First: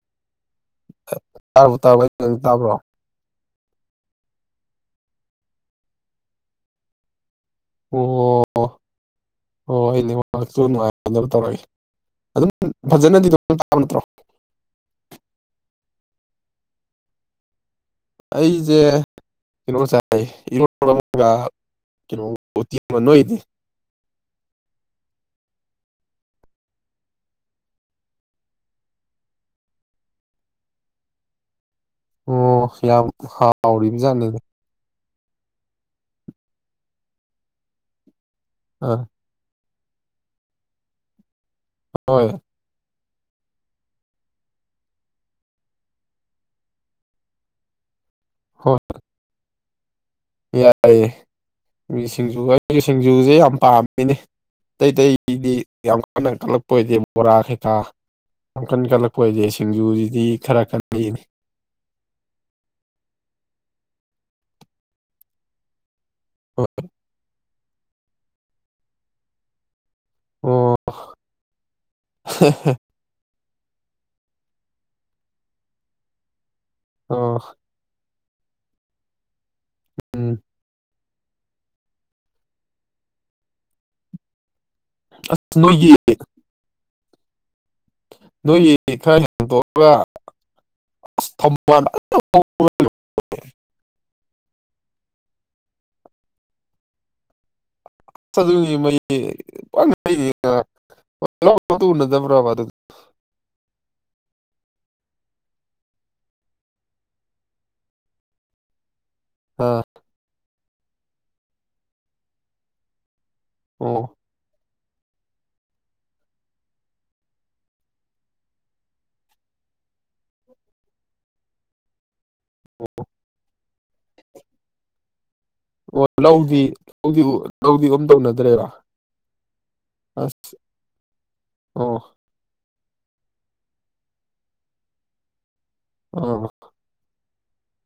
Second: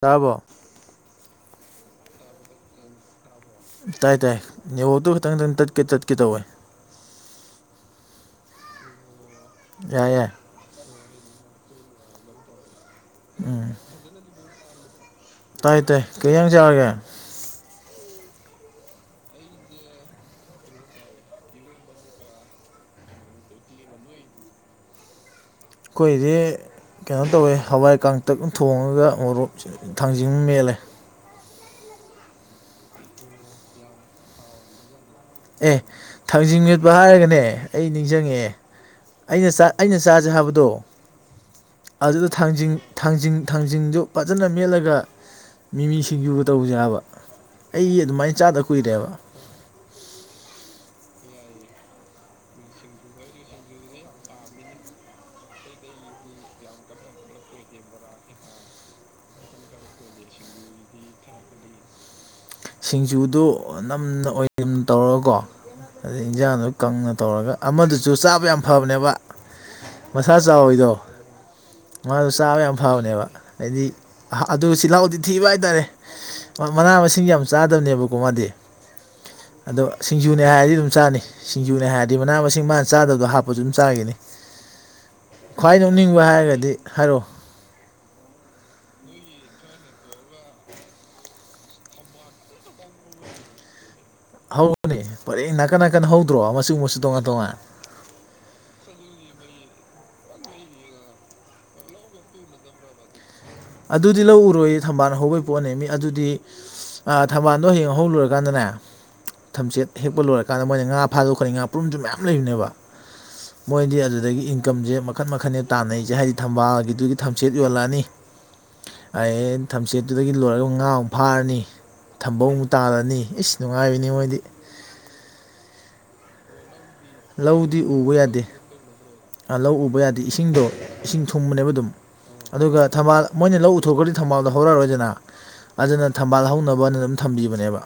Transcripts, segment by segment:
ꯇꯥꯔꯕꯣ ꯇꯥꯔꯕꯣ ꯇꯥꯕꯔꯣ ꯑꯩꯅ ꯉꯥꯡꯉꯤꯁꯦ ꯇꯥꯕ꯭ꯔꯣ ꯇꯥꯏ ꯇꯥꯏ ꯅꯦꯠꯋꯥꯔꯛꯇꯨ ꯈꯛꯇꯪ ꯈꯛꯇꯪ ꯇꯠꯀꯦ ꯇꯠꯀꯦ ꯇꯧꯋꯦ ꯑꯣ ꯑꯣ ꯌꯥꯏ ꯌꯥꯏ ꯑꯩꯅꯦꯠꯋꯥ꯭ꯔꯛꯇꯨ ꯅꯨꯡꯉꯥꯏꯅꯕ ꯇꯧꯔꯒꯦ ꯑꯗꯨꯝ ꯐꯖꯅꯗꯤ ꯑꯗꯨꯝ ꯇꯥꯕ ꯅꯠꯇ꯭ꯔꯣ ꯇꯥꯏ ꯇꯥꯏ ꯀꯩ ꯍꯤꯟꯖꯥꯡ ꯆꯥꯔꯒꯦ ꯑꯩꯖꯦ ꯀꯩꯅꯣꯒ ꯆꯥꯢꯌꯦ ꯢꯔꯣꯟꯕ ꯑꯃꯒ ꯀꯩꯅꯣ ꯎꯇꯤ ꯑꯃꯒ ꯅꯣꯢꯒꯤꯗꯤ [inaudible] ꯑꯈꯣꯏꯗꯤ ꯀꯩꯅꯣ ꯇꯧꯋꯦ ꯍꯋꯥꯏ ꯀꯥꯡꯇꯛ ꯑꯃ ꯊꯣꯡꯉꯒ ꯃꯣꯔꯣꯛ ꯊꯥꯡꯖꯤꯡ ꯑꯃ ꯃꯦꯠꯂꯦ ꯑꯣ ꯌꯥꯝ ꯍꯥꯎꯔꯤꯕ ꯖꯥꯠꯅꯤꯗ ꯑꯦ ꯊꯥꯡꯖꯤꯡ ꯃꯦꯠꯄ ꯍꯥꯏꯔꯒꯅꯦ ꯑꯩ ꯅꯤꯡꯖꯪꯉꯛꯑꯦ ꯑ ꯑꯩꯅ ꯆꯥ ꯑꯩꯅ ꯆꯥꯁꯦ ꯍꯥꯏꯕꯗꯣ ꯍꯣꯏ ꯑꯗꯨꯗ ꯊꯥꯡꯖꯤꯡ ꯊꯥꯡꯖꯤꯡ ꯊꯥꯡꯖꯤꯡꯖꯨ ꯐꯖꯅ ꯃꯦꯠꯂꯒ ꯃꯤꯃꯤ ꯁꯤꯡꯖꯨ ꯒꯥ ꯇꯧꯁꯦꯕ ꯑꯩ ꯑꯗꯨꯃꯥꯏꯅ ꯆꯥꯗ ꯀꯨꯏꯔꯦꯕ ꯌꯥꯏ ꯌꯦ ꯁꯤꯡꯖꯨ ꯑꯩ ꯁꯤꯡꯖꯨꯁꯦ ꯌꯥꯝ ꯄꯥꯝꯃꯤꯅꯦ ꯑꯇꯩ ꯑꯇꯩꯗꯤ ꯌꯥꯝ ꯋꯥꯟꯅ ꯀꯂꯛꯄ ꯑꯣꯏꯗꯦ ꯃꯣꯔꯥ ꯀꯩꯀꯥ ꯌꯥꯝ ꯀꯟ ꯀꯠꯂꯛꯄ ꯑꯣꯏꯗꯦ ꯁꯤꯡꯖꯨꯁꯤꯗꯤ ꯈꯔ ꯀꯜꯂꯛꯑꯦꯅꯦ ꯁꯤꯡꯖꯨꯗꯣ ꯅꯝꯅ ꯑꯣꯏꯅꯝ ꯇꯧꯔꯒꯀꯣ ꯑꯗꯨꯗꯩ ꯏꯟꯖꯥꯡꯗꯨ ꯍꯣꯏ ꯀꯪꯅ ꯇꯧꯔꯒ ꯑꯃꯗꯨꯁꯨ ꯆꯥꯕ ꯌꯥꯝ ꯐꯕꯅꯦꯕ ꯃꯁꯥ ꯑꯣ ꯆꯥꯎꯕꯤꯗꯣ ꯃꯥꯗꯣ ꯆꯥꯕ ꯌꯥꯝ ꯐꯕꯅꯦꯕ ꯍꯥꯏꯗꯤ ꯑꯗꯨ ꯆꯤꯜꯍꯥꯎꯗꯤ ꯊꯤꯕ ꯍꯥꯏꯇꯥꯔꯦ ꯃꯅꯥ ꯃꯁꯤꯡ ꯑꯣ ꯌꯥꯝ ꯅꯦꯕꯀꯣ ꯃꯥꯗꯤ ꯑꯗꯣ ꯎꯝ ꯁꯤꯡꯖꯨꯅꯦ ꯍꯥꯏꯔꯗꯤ ꯑꯗꯨꯝ ꯆꯥꯅꯤ ꯁꯤꯡꯖꯨꯅꯦ ꯍꯥꯏꯔꯗꯤ ꯃꯅꯥ ꯃꯁꯤꯡ ꯃꯥꯅ ꯆꯥꯗꯕꯗꯣ ꯍꯥꯞꯄꯁꯨ ꯑꯗꯨꯝ ꯆꯥꯈꯤꯅꯤ ꯈ꯭ꯋꯥꯏ ꯅꯣꯏꯒꯤ ꯅꯣꯛꯅꯤꯡꯕ ꯍꯥꯏꯔꯒꯗꯤ ꯍꯥꯏꯔꯛꯑꯣ ꯅꯣꯏꯒꯤ ꯈꯔ ꯍꯦꯟꯇꯣꯛꯑꯒ ꯑꯁ ꯊꯝꯕꯜ ꯐꯖꯟꯅ ꯍꯧꯕ [unintelligible] ꯍꯧꯕꯅꯦ ꯄꯔꯦꯡ ꯅꯥꯀꯟ ꯅꯥꯀꯟ ꯍꯧꯗ꯭ꯔꯣ ꯃꯆꯨ ꯃꯆꯨ ꯇꯣꯉꯥꯟ ꯇꯣꯉꯥꯟ ꯑꯁ ꯑꯗꯨꯒꯤꯃꯩꯅꯦ [unintelligible] ꯑꯗꯨ ꯑꯨꯅꯗꯕꯔ ꯑꯗꯨꯗꯤ ꯑꯗꯨꯗꯤ ꯂꯧ ꯎꯔꯣꯏ ꯊꯝꯕꯥꯜ ꯍꯧꯕꯒꯤ ꯄꯣꯠꯅꯦ ꯃꯤ ꯑꯗꯨꯗꯤ ꯑ ꯊꯝꯕꯥꯜꯗꯣ ꯍꯌꯦꯡ ꯍꯧ ꯂꯣꯏꯔꯀꯥꯟꯗꯅꯦ ꯊꯝꯆꯦꯠ ꯍꯦꯛꯄ ꯂꯣꯏꯔꯀꯥꯟꯗ ꯃꯣꯏꯅ ꯉꯥ ꯐꯥꯗꯣꯛꯀꯅꯤ ꯉꯥ ꯄꯨꯔꯨꯝꯁꯨ ꯃꯌꯥꯝ ꯂꯩꯕꯅꯦꯕ ꯃꯣꯏꯗꯤ ꯑꯗꯨꯗꯒꯤꯏꯟ ꯏꯟꯀꯝꯁꯦ ꯃꯈꯟ ꯃꯈꯟ ꯇꯥꯟꯅꯩꯁꯦ ꯍꯥꯏꯗꯤ ꯊꯝꯕꯥꯜꯒꯤꯗꯨꯒꯤ ꯊꯝꯆꯦꯠ ꯌꯣꯜꯂꯛꯑꯅꯤ ꯑꯩ ꯊꯝꯆꯦꯠꯇꯨꯗꯒꯤ ꯂꯣꯏꯔꯒ ꯉꯥꯃꯨꯛ ꯐꯥꯔꯅꯤ ꯊꯝꯕꯧ ꯑꯃꯨꯛ ꯇꯥꯜꯂꯅꯤ ꯏꯁ ꯅꯨꯡꯉꯥꯏꯕꯤꯅꯤ ꯃꯣꯏꯗꯤ ꯑꯣ ꯂꯧꯗꯤ ꯂꯧꯗꯤ ꯂꯧꯗꯤꯑꯝꯇ ꯎꯅꯗ꯭ꯔꯦꯕ ꯑꯥ ꯂꯧ ꯎꯕ ꯌꯥꯗꯦ ꯏꯁꯤꯡꯗꯣ ꯏꯁꯤꯡ ꯊꯨꯡꯕꯅꯦꯕ ꯑꯗꯨꯝ ꯑꯗꯨꯒ ꯊꯝꯕꯥꯜ ꯃꯣꯏꯅ ꯂꯧ ꯎꯊꯣꯛꯈ꯭ꯔꯗꯤ ꯊꯝꯕꯥꯜꯗꯣ ꯍꯧꯔꯛꯑꯔꯣꯏꯗꯅ ꯑꯗꯨꯅ ꯊꯝꯕꯥꯜ ꯍꯧꯅꯕꯅ ꯑꯗꯨꯝ ꯊꯝꯕꯤꯕꯅꯦꯕ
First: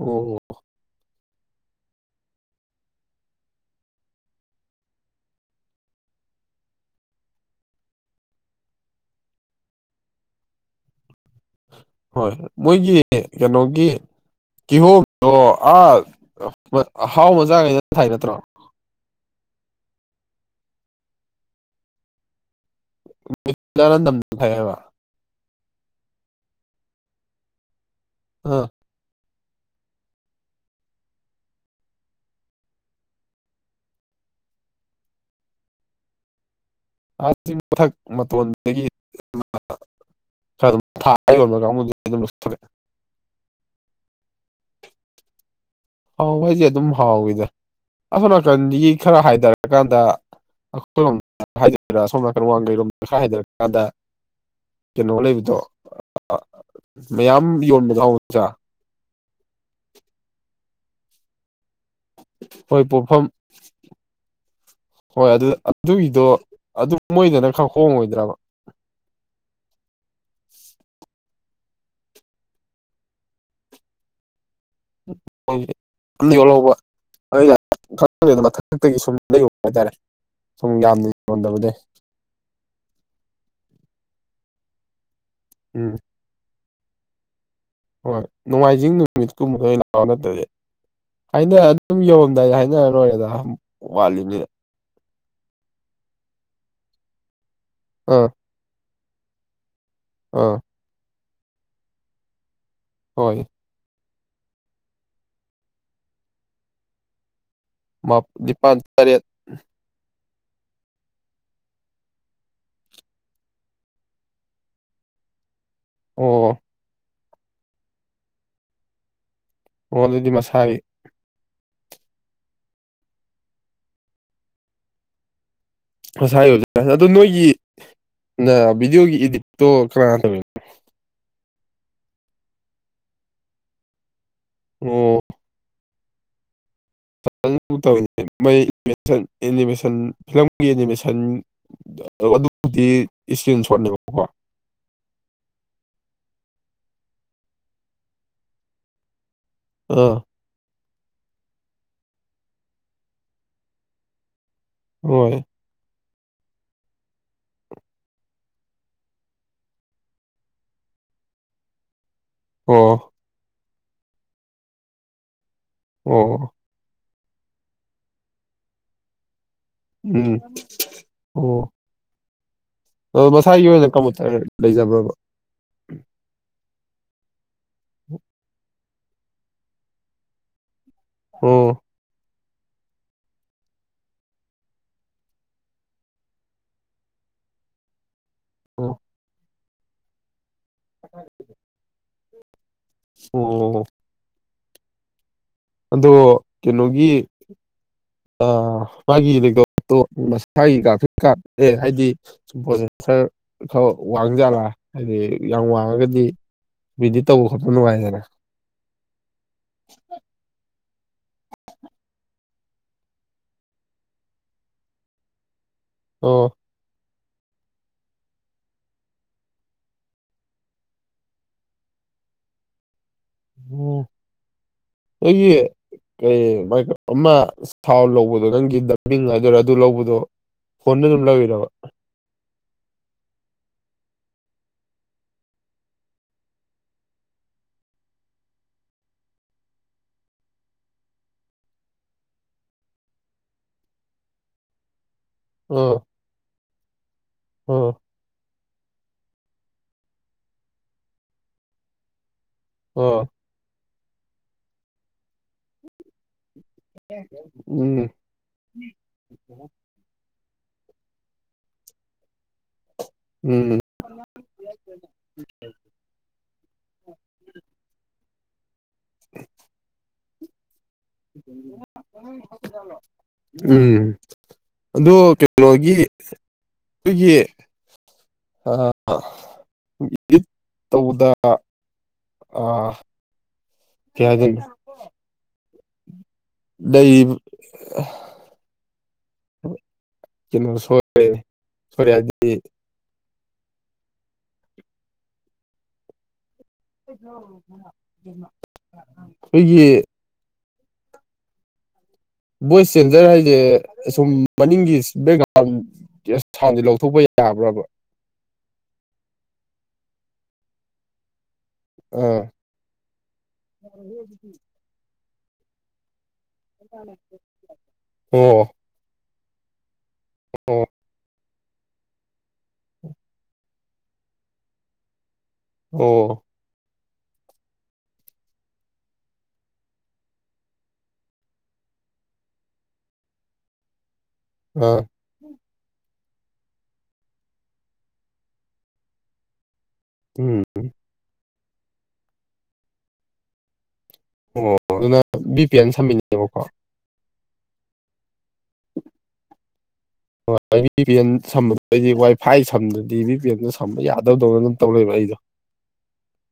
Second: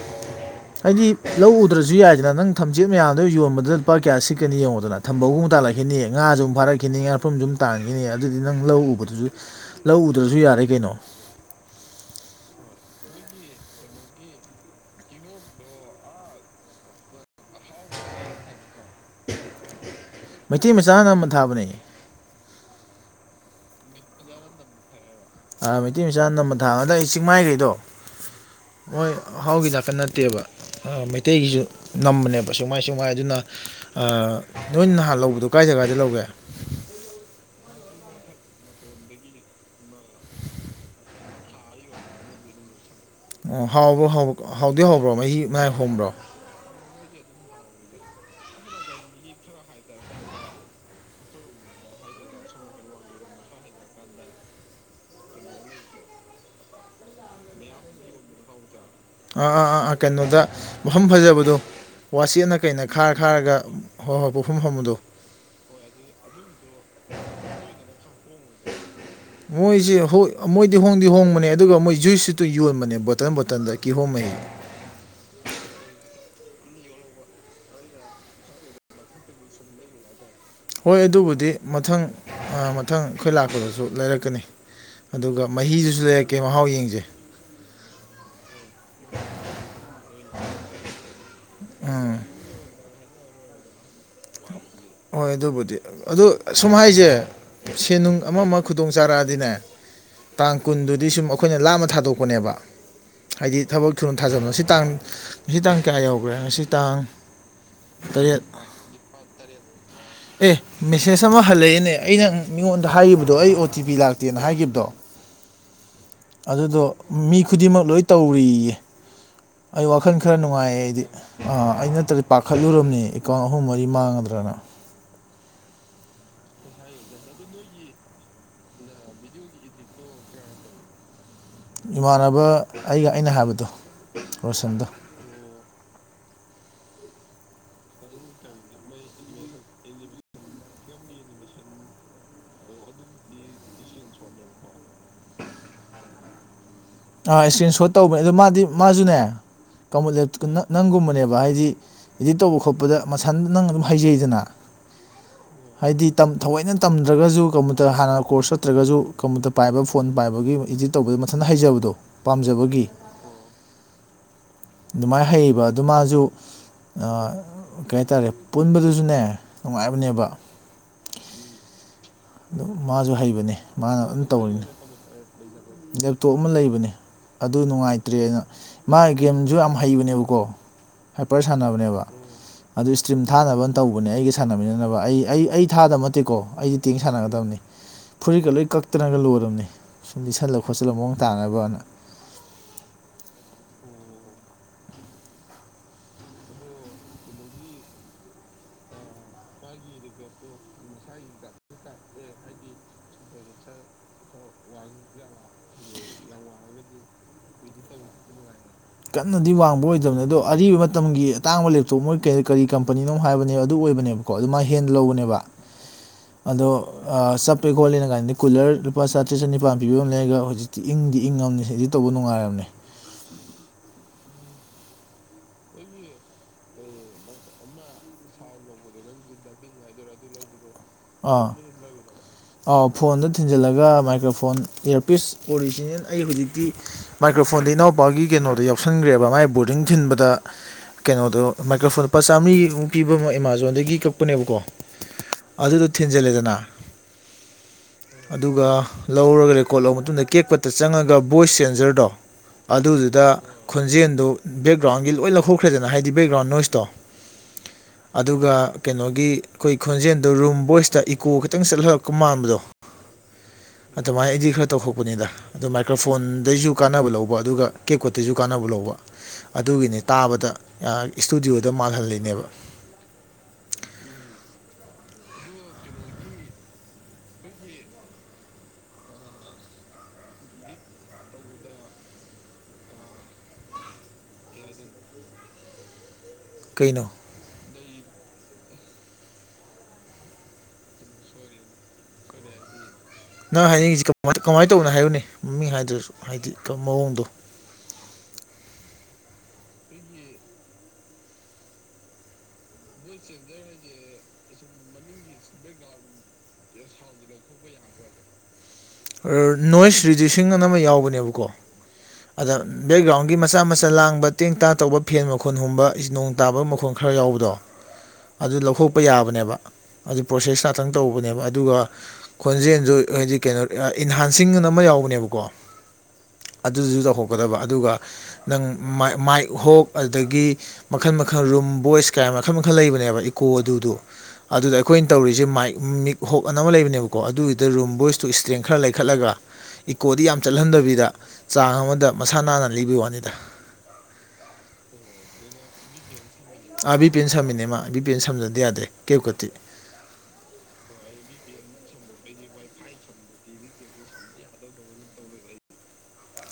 ꯑꯣ ꯍꯥꯏꯗꯤ ꯂꯧ ꯎꯗ꯭ꯔꯁꯨ ꯌꯥꯏꯗꯅ ꯅꯪ ꯊꯝꯆꯦꯠ ꯃꯌꯥꯝꯗꯣ ꯌꯣꯟꯕꯗ ꯂꯨꯄꯥ ꯀꯌꯥ ꯁꯤꯠꯀꯅꯤ ꯌꯦꯡꯉꯣꯗꯅ ꯊꯝ ꯕꯧꯑꯃꯨꯛ ꯇꯥꯜꯂꯛꯈꯤꯅꯤ ꯉꯥꯁꯨ ꯑꯃꯨꯛ ꯐꯥꯔꯛꯈꯤꯅꯤ ꯉꯥꯄꯔꯨꯝꯁꯨ ꯇꯥꯟꯈꯤꯅꯤ ꯑꯗꯨꯗꯤ ꯅꯪ ꯂꯧ ꯎꯕꯗꯨꯁꯨ ꯂꯧ ꯎꯗ꯭ꯔꯁꯨ ꯌꯥꯔꯦ ꯀꯩꯅꯣ ꯍꯣꯏ ꯃꯣꯏꯒꯤ ꯀꯩꯅꯣꯒꯤ ꯀꯤꯍꯣꯝꯗꯣ ꯑ ꯍꯥꯎꯕ ꯆꯥꯒꯦꯅ ꯊꯥꯔꯤꯅꯠꯇ꯭ꯔꯣ ꯃꯩꯇꯩ ꯃꯆꯥꯅꯑꯅꯝꯕ ꯊꯥꯕꯅꯤ [unintelligible] ꯅꯝꯅ ꯊꯥꯏ ꯍꯥꯏꯕ ꯑꯥ ꯃꯩꯇꯩ ꯃꯆꯥꯅ ꯅꯝꯅ ꯊꯥꯃꯤ ꯑꯗꯥꯏ ꯆꯤꯡꯃꯥꯏꯈꯩꯗꯣ ꯃꯣꯏ ꯍꯥꯎꯒꯤ ꯅꯥꯛꯇ ꯅꯠꯇꯦꯕ ꯃꯩꯇꯩꯒꯤꯁꯨ ꯅꯝꯕꯅꯦꯕ ꯆꯤꯡꯃꯥꯏ ꯆꯤꯡꯃꯥꯏ ꯑꯗꯨꯅ ꯅꯣꯏ ꯅꯍꯥꯟ ꯂꯧꯕꯗꯣ ꯀꯥꯏ ꯖꯒꯗꯒꯤ ꯂꯧꯒꯦ ꯑ ꯆꯤꯡ ꯃꯊꯛ ꯃꯇꯣꯟꯗꯒꯤ ꯈꯔꯥ ꯑꯗꯨꯝ ꯊꯥꯔ ꯌꯣꯟꯕ ꯀꯥꯡꯕꯨꯗꯒꯤ [unintelligible] ꯑꯣ ꯍꯥꯎꯕ꯭ꯔꯣ ꯍꯥꯎ ꯍꯥꯎꯗꯤ ꯍꯕ꯭ꯔꯣ ꯃꯍꯤ ꯃꯥꯏ ꯍꯣꯝꯕ꯭ꯔꯣ ꯍꯥꯎꯋꯤꯗ ꯑꯁꯣ ꯅꯥꯀꯟꯗꯒꯤ ꯈꯔ ꯍꯥꯏꯊꯔꯀꯥꯟꯗ ꯑꯩꯈꯣꯏꯔꯣꯝ ꯍꯏꯗꯣꯏꯔꯥ ꯁꯣꯝ ꯅꯥꯀꯜ ꯋꯥꯡꯈꯩꯔꯣꯝꯗ ꯈꯔ ꯍꯥꯏꯊꯔꯀꯥꯟꯗ ꯀꯩꯅꯣ ꯂꯩꯕꯗꯣ ꯃꯌꯥꯝ ꯌꯣꯟꯕꯗꯣ ꯍꯎ ꯃꯆꯥ ꯑꯥ ꯑꯥ ꯑꯥ ꯑꯥ ꯀꯩꯅꯣꯗ ꯃꯐꯝ ꯐꯖꯕꯗꯣ ꯋꯥꯆꯦꯠꯅ ꯍꯣꯏ ꯀꯩꯅ ꯈꯥꯔ ꯄꯣꯠꯐꯝ ꯈꯥꯔꯒ ꯍꯣꯏ ꯍꯣꯏ ꯄꯣꯠꯐꯝ ꯐꯝꯕꯗꯣ ꯍꯣꯏ ꯑꯗꯨ ꯑꯗꯨꯒꯤꯗꯣ ꯑꯗꯨ ꯃꯣꯏꯗꯨꯅ ꯈꯔ ꯍꯣꯡꯉꯣꯏꯗ꯭ꯔꯕ ꯃꯣꯏꯁꯦ ꯍꯣꯏꯃꯣꯏꯗꯤ ꯍꯣꯡꯗꯤ ꯍꯣꯡꯕꯅꯦ ꯑꯗꯨꯒ ꯃꯣꯏ ꯖꯨꯏꯁꯇꯨ ꯌꯣꯟꯕꯅꯦ ꯕꯣꯇꯜ ꯕꯣꯇꯜꯗ ꯀꯤꯍꯣꯝ ꯃꯍꯤ [unintelligible] ꯑꯩ [unintelligible] ꯃꯊꯛꯇꯒꯤ ꯁꯨꯝ ꯂꯩꯌꯣ ꯍꯥꯏ ꯇꯥꯔꯦ ꯍꯣꯏ ꯑꯗꯨꯕꯨꯗꯤ ꯃꯊꯪ ꯑ ꯃꯊꯪ ꯑꯩꯈꯣꯏ ꯂꯥꯛꯄꯗꯁꯨ ꯂꯩꯔꯛꯀꯅꯤ ꯑꯗꯨꯒ ꯎꯝ ꯃꯍꯤꯗꯨꯁꯨ ꯂꯩꯔꯛꯀꯦ ꯃꯍꯥꯎ ꯌꯦꯡꯁꯦ ꯍꯣꯏ ꯅꯣꯡꯃꯥꯏꯖꯤꯡ ꯅꯨꯃꯤꯠꯀꯨꯝꯕꯗ ꯂꯥꯛꯑꯣ ꯅꯠꯇꯗꯤ ꯑꯩꯅ ꯑꯗꯨꯝ ꯎꯝ ꯌꯧꯔꯝꯗꯥꯏꯗ ꯍꯥꯏꯅꯔꯂꯣꯏꯔꯦꯗ ꯋꯥꯠꯂꯤꯅꯤꯅ ꯍꯣꯏ ꯑꯗꯨꯕꯨꯗꯤ ꯑꯗꯨ ꯁꯨꯝ ꯍꯥꯏꯁꯦ ꯁꯦꯟꯅꯨꯡ ꯑꯥ ꯑꯃ ꯑꯃ ꯈꯨꯗꯣꯡ ꯆꯥꯔꯛꯑꯗꯤꯅꯦ ꯑꯥ ꯇꯥꯡ ꯀꯨꯟꯗꯨꯗꯤ ꯁꯨꯝ ꯑꯩꯈꯣꯏꯅ ꯂꯥꯞꯅꯥ ꯊꯥꯗꯣꯛꯄꯅꯦꯕ ꯍꯣꯏ ꯍꯥꯏꯗꯤ ꯊꯕꯛ ꯊꯨꯅ ꯊꯥꯖꯤꯟꯕ ꯉꯁꯤ ꯇꯥꯡ ꯉꯁꯤ ꯇꯥꯡ ꯀꯌꯥ ꯌꯧꯈ꯭ꯔꯦ ꯉꯁꯤ ꯇꯥꯡ ꯃꯥ ꯇꯔꯦꯠ ꯅꯤꯄꯥꯥꯟ ꯇꯔꯦꯠ ꯑꯦ ꯃꯦꯁꯦꯖ ꯑꯃ ꯍꯜꯂꯛꯑꯦꯅꯦ ꯑꯩꯅ ꯃꯤꯉꯣꯟꯗ ꯍꯥꯏꯈꯤꯕꯗꯣ ꯑꯩꯒꯤ ꯑꯣ ꯇꯤ ꯄꯤ ꯂꯥꯛꯇꯦꯅ ꯍꯥꯏꯈꯤꯕꯗꯣ ꯑꯣ ꯑꯗꯨꯗꯣ ꯃꯤ ꯈꯨꯗꯤꯡꯃꯛ ꯂꯣꯏ ꯇꯧꯔꯤꯌꯦ ꯑꯩ ꯑꯣ ꯋꯥꯈꯜ ꯑꯗꯨꯗꯤ ꯈꯔ ꯃꯁꯥꯒꯤ ꯅꯨꯡꯉꯥꯏꯌꯦ ꯑꯩꯗꯤ ꯑꯥ ꯑꯩ ꯅꯠꯇ꯭ꯔꯗꯤ ꯄꯥꯈꯠꯂꯨꯔꯕꯅꯦ ꯑꯦꯀꯥꯎꯟ ꯑꯍꯨꯝ ꯃꯔꯤ ꯃꯥꯡꯉꯗ꯭ꯔꯅ ꯉꯁꯥꯏ ꯑꯣꯗꯣꯏ ꯑꯗꯨ ꯅꯣꯏꯒꯤ ꯅꯥ ꯚꯤꯗꯤꯑꯣꯒꯤ ꯏꯗꯤꯠꯇꯣ ꯀꯅꯅꯥ ꯇꯧꯋꯤꯅꯣ ꯏꯃꯥꯟꯅꯕ ꯑꯩꯒ ꯑꯩꯅ ꯍꯥꯏꯕꯗꯣ ꯔꯣꯁꯟꯗꯣ ꯑꯣ [unintelligible] ꯑꯦꯅꯤꯃꯦꯁꯟ ꯐꯤꯂꯝꯒꯤ ꯑꯦꯅꯤꯃꯦꯁꯟ ꯑꯗꯨꯕꯨꯗꯤ ꯏꯁꯀ꯭ꯔꯤꯟ ꯁꯣꯠꯅꯦꯕꯀꯣ ꯏꯁꯀ꯭ꯔꯤꯟ ꯁꯣꯠ ꯇꯧꯕꯅꯦ ꯑꯗꯣ ꯃꯥꯗꯤ ꯃꯥꯁꯨꯅꯦ ꯑꯥ ꯀꯃꯨꯂꯦ [unintelligible] ꯅꯪꯒꯨꯝꯕꯅꯦꯕ ꯍꯥꯏꯗꯤ ꯏꯗꯤꯠ ꯇꯧꯕ ꯈꯣꯠꯄꯗ ꯃꯁꯟ ꯅꯪ ꯑꯗꯨꯝ ꯍꯩꯖꯩꯗꯅ ꯍꯣꯏ ꯍꯥꯏꯗꯤ ꯇꯝ ꯊꯑꯣꯏꯅ ꯇꯝꯗ꯭ꯔꯒꯁꯨ ꯀꯝꯄꯨꯇꯔ ꯍꯥꯟꯅ ꯀꯣꯔꯁ ꯆꯠꯇ꯭ꯔꯒꯁꯨ ꯀꯝꯄꯨꯇꯔ ꯄꯥꯏꯕ ꯐꯣꯟ ꯄꯥꯏꯕꯒꯤ ꯏꯗꯤꯠ ꯇꯧꯕꯗꯣ ꯃꯊꯟꯗ ꯍꯩꯖꯕꯗꯣ ꯄꯥꯝꯖꯕꯒꯤ ꯑꯣ ꯑꯗꯨꯃꯥꯏꯅ ꯍꯩꯕ ꯑꯗꯨ ꯃꯥꯁꯨ ꯑꯣ ꯑꯥ ꯀꯩ ꯍꯥꯏ ꯇꯥꯔꯦ ꯄꯨꯟꯕꯗꯨꯁꯨꯅꯦ ꯅꯨꯡꯉꯥꯏꯕꯅꯦꯕ ꯎꯝ ꯑꯣ ꯑꯗꯨ ꯃꯥꯁꯨ ꯑꯗꯣ ꯍꯩꯕꯅꯦ ꯃꯁꯥꯒꯤ ꯑꯣꯏꯅ ꯃꯥꯅ ꯑꯗꯨꯝ ꯀꯝꯄꯨꯇꯔ ꯇꯧꯔꯤꯅꯤ ꯂꯩꯖꯕ꯭ꯔꯕ ꯂꯦꯞꯇꯣꯞ ꯑꯃ ꯂꯩꯕꯅꯦ ꯑꯗꯨ ꯅꯨꯡꯉꯥꯏꯇ꯭ꯔꯦꯅ ꯃꯥ ꯒꯦꯝꯁꯨ ꯌꯥꯝ ꯍꯩꯕꯅꯦꯕꯀꯣ ꯍꯥꯏꯄꯔ ꯑꯣ ꯁꯥꯟꯅꯕꯅꯦꯕ ꯑꯗꯨ ꯏꯁꯇ꯭ꯔꯤꯝ ꯊꯥꯅꯕꯅ ꯇꯧꯕꯅꯦ ꯑꯩꯒ ꯁꯥꯟꯅꯃꯤꯅꯅꯕ ꯑꯩ ꯑꯩ ꯑꯩ ꯊꯥꯗꯕ ꯅꯠꯇꯦꯀꯣ ꯑꯩꯗꯁꯨ ꯇꯤꯡ ꯁꯥꯟꯅꯒꯗꯕꯅꯤ ꯐꯨꯔꯤꯠꯀ ꯂꯣꯏ ꯑꯣ ꯀꯛꯇꯅꯒ ꯂꯣꯏꯔꯕꯅꯤ ꯁꯨꯝ ꯂꯤꯁꯜꯂ ꯈꯣꯠꯆꯤꯜꯂꯒ ꯃꯑꯣꯡ ꯇꯥꯅꯕꯅ ꯑꯣ ꯑꯗꯣ ꯀꯩꯅꯣꯒꯤ ꯑ ꯃꯥꯒꯤ ꯥ [unintelligible] ꯐꯤꯛ ꯀꯥꯔ ꯑꯦ ꯍꯥꯏꯗꯤ ꯁꯨꯝ ꯈꯥ ꯋꯥꯡꯖꯥꯂꯥ ꯍꯥꯏꯗꯤ ꯌꯥꯝ ꯋꯥꯡꯉꯒꯗꯤ ꯕꯤꯗꯤꯠ ꯇꯧꯕ ꯈꯣꯠꯄ ꯅꯨꯡꯉꯥꯏꯗꯅ ꯀꯟꯅꯗꯤ ꯋꯥꯡꯕ ꯑꯣꯏꯗꯕꯅꯦ ꯑꯗꯣ ꯑꯔꯤꯕ ꯃꯇꯝꯒꯤ ꯑꯇꯥꯡꯕ ꯂꯦꯞꯇꯣꯞ ꯃꯣꯏ ꯀꯔꯤ ꯀꯔꯤ ꯀꯝꯄꯅꯤꯅꯣ ꯍꯥꯏꯕꯅꯦ ꯑꯗꯨ ꯑꯣꯏꯕꯅꯦꯕꯀꯣ ꯑꯗꯨ ꯃꯥ ꯍꯦꯟꯗ ꯂꯧꯕꯅꯦꯕ ꯑꯣ ꯑꯗꯣ ꯑꯥ ꯆꯞꯄꯦ ꯈꯣꯠꯂꯦꯅ ꯀꯥꯏꯅꯗꯤ ꯀꯨꯂꯔ ꯂꯨꯄꯥ ꯆꯥꯇ꯭ꯔꯦ ꯆꯅꯤꯄꯥꯟ ꯄꯤꯕ ꯑꯃ ꯂꯩꯔꯒ ꯍꯧꯖꯤꯛꯇꯤ ꯏꯪꯗꯤ ꯏꯪꯉꯕꯅꯦ ꯁꯤꯗꯗꯤ ꯇꯧ ꯕꯨ ꯅꯨꯡꯉꯥꯏꯔꯕꯅꯦ ꯎꯝ ꯑꯩꯒꯤ ꯀꯩ ꯃꯥꯏ ꯑꯃ ꯊꯥꯎ ꯂꯧꯕꯗꯣ ꯅꯪꯒꯤ ꯗꯝꯕꯤꯡ ꯍꯥꯏꯗꯣꯏꯔꯥ ꯑꯗꯨ ꯂꯧꯕꯗꯣ ꯐꯣꯟꯗ ꯑꯗꯨꯝ ꯑꯥ ꯂꯧꯔꯤꯔꯕ ꯑꯥꯎ ꯐꯣꯟꯗ ꯊꯤꯟꯖꯤꯜꯂꯒ ꯃꯥꯏꯀ꯭ꯔꯣꯐꯣꯟ ꯏꯌꯥꯔꯄꯤꯁ ꯑꯣꯔꯤꯖꯤꯅꯦꯜ ꯑꯩ ꯍꯧꯖꯤꯛꯇꯤ ꯃꯥꯏꯀ꯭ꯔꯣꯐꯣꯟ ꯏꯅꯥꯎꯄꯥꯒꯤ ꯀꯩꯅꯣꯗꯣ ꯌꯥꯎꯁꯟꯈ꯭ꯔꯦꯕ ꯃꯥꯏ ꯕꯣꯔꯗꯤꯡ ꯊꯤꯟꯕꯗ ꯀꯩꯅꯣꯗꯣ ꯃꯥꯏꯀ꯭ꯔꯣꯐꯣꯟ ꯂꯨꯄꯥ ꯆꯥꯝꯃꯔꯤꯃꯨꯛ ꯄꯤꯕ ꯑꯃꯨ ꯑꯦꯃꯥꯖꯣꯟꯗꯒꯤ ꯀꯛꯄꯅꯦꯕꯀꯣ ꯑꯗꯨꯗꯣ ꯑꯥ ꯊꯤꯟꯖꯜꯂꯦꯗꯅ ꯑꯥ ꯑꯗꯨꯒ ꯂꯧꯔꯒ ꯔꯦꯀꯣꯔꯠ ꯂꯧꯕ ꯃꯇꯨꯡꯗ ꯀꯦꯛꯄꯠꯇ ꯆꯪꯉꯒ ꯚꯣꯏꯁ ꯁꯦꯟꯖꯔꯗꯣ ꯑꯥ ꯑꯗꯨꯗꯨꯗ ꯈꯣꯟꯖꯦꯜꯗꯨ ꯕꯦꯛꯒ꯭ꯔꯥꯎꯟ ꯒꯤ ꯂꯣꯏ ꯂꯧꯊꯣꯛꯈ꯭ꯔꯦꯗꯅ ꯍꯥꯏꯗꯤ ꯕꯦꯛꯒ꯭ꯔꯥꯎꯟ ꯅꯣꯏꯁ ꯇꯣ ꯎꯝ ꯑꯗꯨꯒ ꯀꯩꯅꯣꯒꯤ ꯑꯩꯈꯣꯏ ꯈꯣꯟꯖꯦꯜ ꯗꯣ ꯔꯨꯝ ꯕꯣꯏꯁꯇ ꯏꯀꯣ ꯈꯤꯇꯪ ꯆꯠꯍꯜꯂꯛꯄ ꯃꯥꯟꯕꯗꯣ ꯎꯝ ꯑꯗꯨꯃꯥꯏꯅ ꯑꯩꯗꯤ ꯈꯔ ꯇꯧꯊꯣꯛꯄꯅꯤꯗ ꯑꯗꯨ ꯃꯥꯏꯀꯔꯐꯣꯟꯗꯩꯁꯨ ꯀꯥꯟꯅꯕ ꯂꯧꯕ ꯑꯗꯨꯒ ꯀꯦꯀꯣꯠꯇꯩꯁꯨ ꯀꯥꯟꯅꯕ ꯂꯧꯕ ꯑꯗꯨꯒꯤꯅꯤ ꯇꯥꯕꯗ ꯏꯁꯇꯨꯗꯤꯑꯣꯗ ꯃꯥꯜꯍꯜꯂꯤꯅꯦꯕ ꯎꯝ ꯑꯗꯨ ꯀꯩꯅꯣꯒꯤ ꯑꯗꯨꯒꯤ ꯑ ꯏꯤꯠ ꯇꯧꯕꯗ ꯑ ꯀꯩꯍꯥꯏꯗꯣꯏꯅꯣ ꯀꯩꯅꯣ ꯂꯩꯩ ꯀꯩꯅꯣ ꯁꯣꯢꯔꯦ ꯁꯣꯢꯔꯦ ꯍꯥꯏꯕꯗꯤ ꯅꯪ ꯍꯥꯏꯅꯤꯡꯉꯤꯁꯤ ꯀꯃꯥꯏꯅ ꯇꯧꯅꯣ ꯍꯥꯏꯌꯨꯅꯦ ꯃꯃꯤꯡ ꯍꯥꯏꯗ꯭ꯔꯁꯨ ꯍꯥꯏꯗꯤ ꯃꯑꯣꯡꯗꯣ ꯑꯩꯒꯤ ꯚꯣꯏꯁ ꯆꯦꯟꯖꯔ ꯍꯥꯏꯁꯦ ꯁꯨꯝ ꯃꯅꯤꯡꯒꯤ ꯕꯦꯛꯒ꯭ꯔꯥꯎꯟ ꯖꯦꯁ ꯁꯥꯎꯟꯖꯦ ꯂꯧꯊꯣꯛꯄ ꯌꯥꯕ꯭ꯔꯕ ꯅꯣꯏꯁ ꯔꯤꯗ꯭ꯌꯨꯁꯤꯡ ꯑꯅ ꯑꯃ ꯌꯥꯎꯕꯅꯦꯕꯀꯣ ꯑꯥ ꯑꯗ ꯕꯦꯛꯒ꯭ꯔꯥꯎꯟꯒꯤ ꯃꯆꯥ ꯃꯆꯥ ꯂꯥꯡꯕ ꯇꯦꯡ ꯇꯥ ꯇꯧꯕ ꯐꯦꯟ ꯃꯈꯣꯟ ꯍꯨꯝꯕ ꯏꯁ ꯅꯣꯡ ꯇꯥꯕ ꯃꯈꯣꯟ ꯈꯔ ꯌꯥꯎꯕꯗꯣ ꯑꯗꯨ ꯑꯣ ꯂꯧꯊꯣꯛꯄ ꯌꯥꯕꯅꯦꯕ ꯑꯗꯨ ꯄ꯭ꯔꯣꯁꯦꯁ ꯑꯣ ꯉꯥꯛꯇꯪ ꯇꯧꯕꯅꯦꯕ ꯑꯗꯨꯒ ꯈꯣꯟꯖꯦꯜꯁꯨ ꯍꯥꯏꯗꯤ ꯀꯩꯅꯣ ꯏꯟꯍꯥꯟꯁꯤꯡ ꯑꯃ ꯌꯥꯎꯕꯅꯦꯕꯀꯣ ꯑꯣ ꯑꯗꯨꯁꯨ ꯇꯧꯍꯧ ꯒꯗꯕ ꯒꯗꯨꯒ ꯅꯪ ꯃꯥꯢ ꯃꯥꯢ ꯍꯣꯞ ꯑꯗꯒꯤ ꯃꯈꯜ ꯃꯈꯜ ꯔꯨꯝ ꯚꯣꯢꯁ ꯀꯥꯏ ꯃꯈꯜ ꯃꯈꯜ ꯂꯩꯕꯅꯦꯕ ꯏꯀꯣ ꯑꯗꯨꯗꯨ ꯑꯗꯨꯗ ꯑꯥ ꯑꯩꯈꯣꯏꯅ ꯇꯧꯔꯤꯁꯦ ꯃꯥꯏꯛ ꯃꯤꯛ ꯍꯣꯛ ꯑꯅ ꯑꯃ ꯂꯩꯕꯅꯦꯕꯀꯣ ꯑꯗꯨꯒꯤꯗ ꯔꯨꯝ ꯕꯣꯏꯁꯇꯣ ꯇ꯭ꯔꯦꯡ ꯈꯔ ꯂꯩꯈꯠꯂꯒ ꯏꯀꯣꯗꯤ ꯌꯥꯝ ꯎꯝ ꯆꯠꯍꯟꯗꯕꯤꯗ ꯆꯥꯡ ꯑꯃꯗ ꯃꯁꯥ ꯅꯥꯟꯅ ꯂꯤꯕꯩ ꯋꯥꯅꯤꯗ ꯑꯣ ꯑꯗꯨꯅ ꯕꯤ ꯄꯤ ꯑꯦꯟ ꯁꯝꯃꯤꯅꯦꯕꯀꯣ ꯑꯥ ꯕꯤ ꯄꯤꯑꯦꯟ ꯁꯝꯃꯤꯅꯦ ꯃꯥ ꯕꯤ ꯄꯤꯑꯦꯟ ꯁꯝꯖꯟꯗ ꯌꯥꯗꯦ ꯀꯦꯞꯀꯠꯇꯤ ꯑ ꯕꯤ ꯄꯤ ꯑꯦꯜ ꯁꯝꯕꯗꯩꯗꯤ ꯋꯥꯏ ꯐꯥꯏ ꯁꯝꯗ꯭ꯔꯗꯤ ꯚꯤ ꯄꯤ ꯑꯦꯜꯗ ꯁꯝꯕ ꯌꯥꯗꯗꯧꯅ ꯑꯗꯨꯝ ꯇꯧ ꯂꯩꯕ ꯑꯩꯗꯣ [inaudible]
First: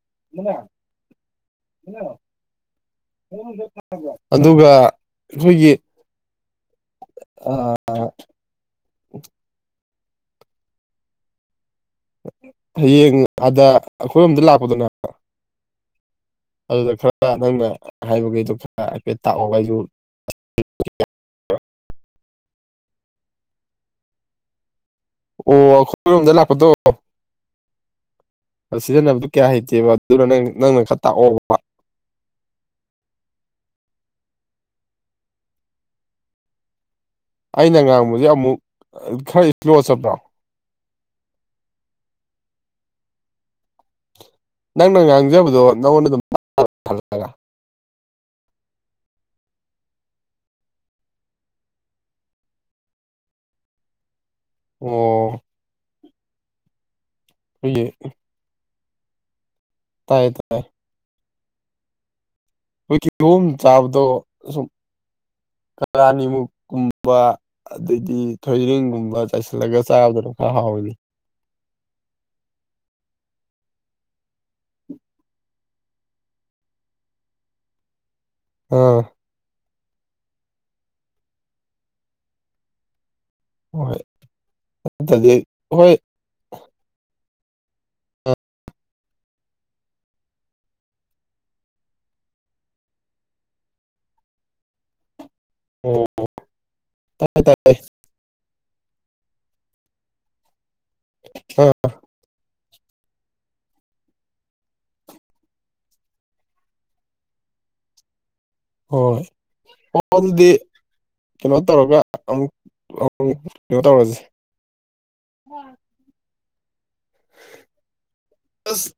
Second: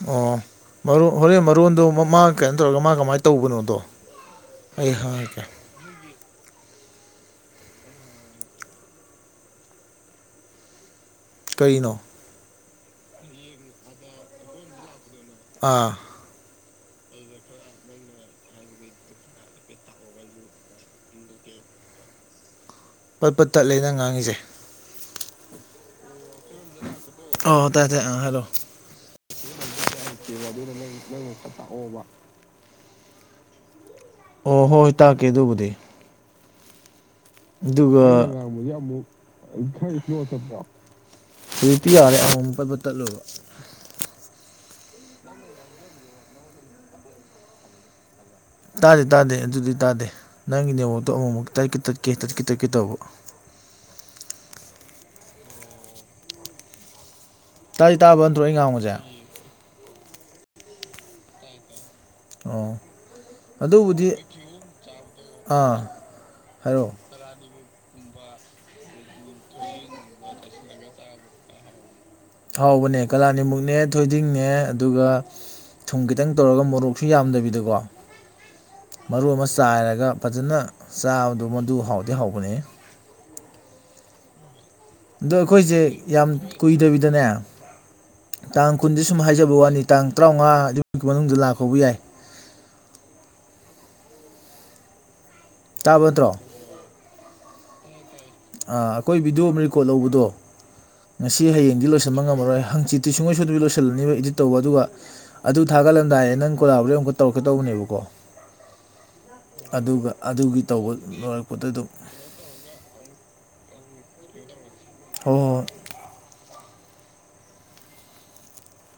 ꯑꯣ ꯃꯔꯨ ꯍꯣꯔꯦꯟ ꯃꯔꯣꯟꯗꯣ ꯃꯥ ꯀꯩꯅꯣ ꯇꯧꯔꯒ ꯃꯥ ꯀꯃꯥꯏꯅ ꯇꯧꯕꯅꯣꯗꯣ ꯑꯗꯨꯒ ꯑꯩ ꯍꯪꯉꯛꯀꯦ ꯑꯩꯈꯣꯏꯒꯤ ꯑ ꯑ ꯀꯩꯅꯣ ꯍꯌꯦꯡ ꯑꯥꯗ ꯑꯩꯈꯣꯏꯔꯣꯝꯗ ꯂꯥꯛꯄꯗꯅꯦ ꯑꯥ ꯑꯗꯨꯗ ꯈꯔ ꯅꯪꯅ ꯍꯥꯏꯕꯈꯩꯗꯣ ꯈꯔ ꯍꯥꯏꯐꯦꯠ ꯇꯥꯛꯑꯣꯕ ꯑꯩꯁꯨ [unintelligible] ꯄꯠ ꯄꯠ ꯇꯠꯂꯦ ꯅꯪ ꯉꯥꯡꯉꯤꯁꯦ ꯑꯣ ꯑꯈꯣꯢꯔꯣꯝꯗ ꯂꯥꯛꯄꯗꯣ ꯑꯣ ꯇꯥꯏ ꯇꯥꯏ ꯑꯥ ꯍꯥꯏꯔꯣ ꯁꯤꯖꯤꯟꯅꯕꯗꯨ ꯀꯌꯥ ꯍꯩꯇꯦꯕ ꯑꯗꯨꯅ ꯅꯪ ꯅꯪꯅ ꯈꯔ ꯇꯥꯛꯑꯣꯕ ꯑꯣ ꯍꯣꯏ ꯇꯥꯛꯀꯦ ꯑꯗꯨꯕꯨꯗꯤ ꯑꯩꯅ ꯑꯗꯨꯒ ꯉꯥꯡꯕꯁꯦ ꯑꯃꯨꯛ ꯈꯔ ꯏꯁꯂꯣ ꯆꯠꯄ꯭ꯔꯣ ꯍꯧꯖꯤꯛꯇꯤ ꯌꯥꯔꯦ ꯑꯃꯨꯝ ꯃꯨꯛ ꯄꯠ ꯄꯠ ꯇꯠꯂꯨꯕ ꯅꯪꯅ ꯉꯥꯡꯖꯕꯗꯣ ꯅꯪꯉꯣꯟꯗ ꯑꯗꯨꯝ [unintelligible] ꯇꯥꯗꯦ ꯇꯥꯗꯦ ꯑꯗꯨꯗꯤ ꯇꯥꯗꯦ ꯅꯪꯒꯤ ꯅꯦꯋꯣꯇꯣ ꯑꯃꯨꯛꯃꯨꯛ ꯇꯠꯀꯦ ꯇꯠꯀꯦ ꯇꯠꯀꯦ ꯇꯠꯀꯦ ꯇꯧꯕ ꯑꯣ ꯑꯩꯈꯣꯏꯒꯤ ꯇꯥꯗꯤ ꯇꯥꯕ ꯅꯠꯇ꯭ꯔꯣ ꯑꯩ ꯉꯥꯡꯕꯁꯦ ꯇꯥꯏꯌꯦ ꯇꯥꯏ ꯑꯣ ꯍꯧ ꯀꯤꯍꯣꯝ ꯆꯥꯕꯗꯣ ꯑꯗꯨꯕꯨꯗꯤ ꯁꯨꯝ ꯑꯥ ꯍꯥꯏꯔꯛꯑꯣ ꯀꯔꯥꯅꯤꯃꯨꯛꯀꯨꯝꯕ ꯑꯗꯩꯗꯤ ꯊꯣꯏꯗ꯭ꯔꯤꯡꯒꯨꯝꯕ ꯆꯥꯏꯁꯤꯜꯂꯒ ꯆꯥꯕꯗꯨꯅ ꯈꯔ ꯍꯥꯎꯋꯅꯤ ꯍꯥꯎꯕꯅꯦ ꯀꯂꯥꯅꯤꯃꯨꯛꯅꯦ ꯊꯣꯏꯗꯤꯡꯅꯦ ꯑꯗꯨꯒ ꯊꯨꯝ ꯈꯤꯇꯪ ꯇꯧꯔꯒ ꯃꯣꯔꯣꯛꯁꯨ ꯌꯥꯝꯗꯕꯤꯗꯀꯣ ꯑꯥ ꯃꯔꯨ ꯑꯃ ꯆꯥꯏꯔꯒ ꯐꯖꯅ ꯆꯥꯕꯗꯣ ꯃꯗꯨ ꯍꯥꯎꯗꯤ ꯍꯥꯎꯕꯅꯦꯍꯦ ꯍꯣꯏ ꯑꯗꯨꯗꯤ ꯗꯣ ꯑꯩꯈꯣꯏꯁꯦ ꯍꯣꯏ ꯌꯥꯝ ꯀꯨꯏꯗꯕꯤꯗꯅꯦ ꯇꯥꯡ ꯀꯨꯟꯗꯤ ꯁꯨꯝ ꯍꯥꯏꯖꯕ ꯋꯥꯅꯤ ꯇꯥꯡ ꯇ꯭ꯔꯥꯝꯉꯥ ꯗꯨꯃꯨꯛꯀꯤ ꯃꯅꯨꯡꯗ ꯂꯥꯛꯄꯕꯨ ꯌꯥꯏ [inaudible] ꯑꯣ ꯇꯥꯕ ꯅꯠꯇ꯭ꯔꯣ ꯇꯥꯏ ꯇꯥꯏ ꯑꯥ ꯑꯈꯣꯏ ꯚꯤꯗꯤꯑꯣ ꯑꯃ ꯔꯦꯀꯣꯔꯠ ꯂꯧꯕꯗꯣ ꯉꯁꯤ ꯑꯥ ꯍꯌꯦꯡꯗꯤ ꯂꯣꯏꯁꯤꯟꯕ ꯉꯝꯃꯔꯣꯏ ꯍꯪ ꯆꯤꯠꯇꯤ ꯁꯨꯡꯉꯣꯏ ꯁꯣꯏꯗꯕꯤ ꯂꯣꯏꯁꯤꯜꯂꯅꯤꯕ ꯏꯗꯤꯠ ꯇꯧꯕ ꯑꯗꯨꯒ ꯑꯗꯨ ꯊꯥꯒꯠꯂꯝꯗꯥꯏꯗ ꯅꯪ ꯀꯣꯂꯥꯕꯣꯔꯦꯗ ꯑꯃꯨꯛꯀ ꯇꯧꯔꯛꯀꯦ ꯇꯧꯕꯅꯦꯕ ꯀꯣ ꯍꯣꯏ [unintelligible] ꯇꯧꯕ ꯀꯩꯅꯣ ꯂꯣꯏꯔꯛꯄꯗ ꯑꯗꯨꯝ ꯇꯧꯔꯒ ꯑꯃꯨꯛ [unintelligible] ꯀꯩꯅꯣ ꯇꯧꯔꯖꯤ ꯍꯣ ꯍꯣꯏ ꯑꯁ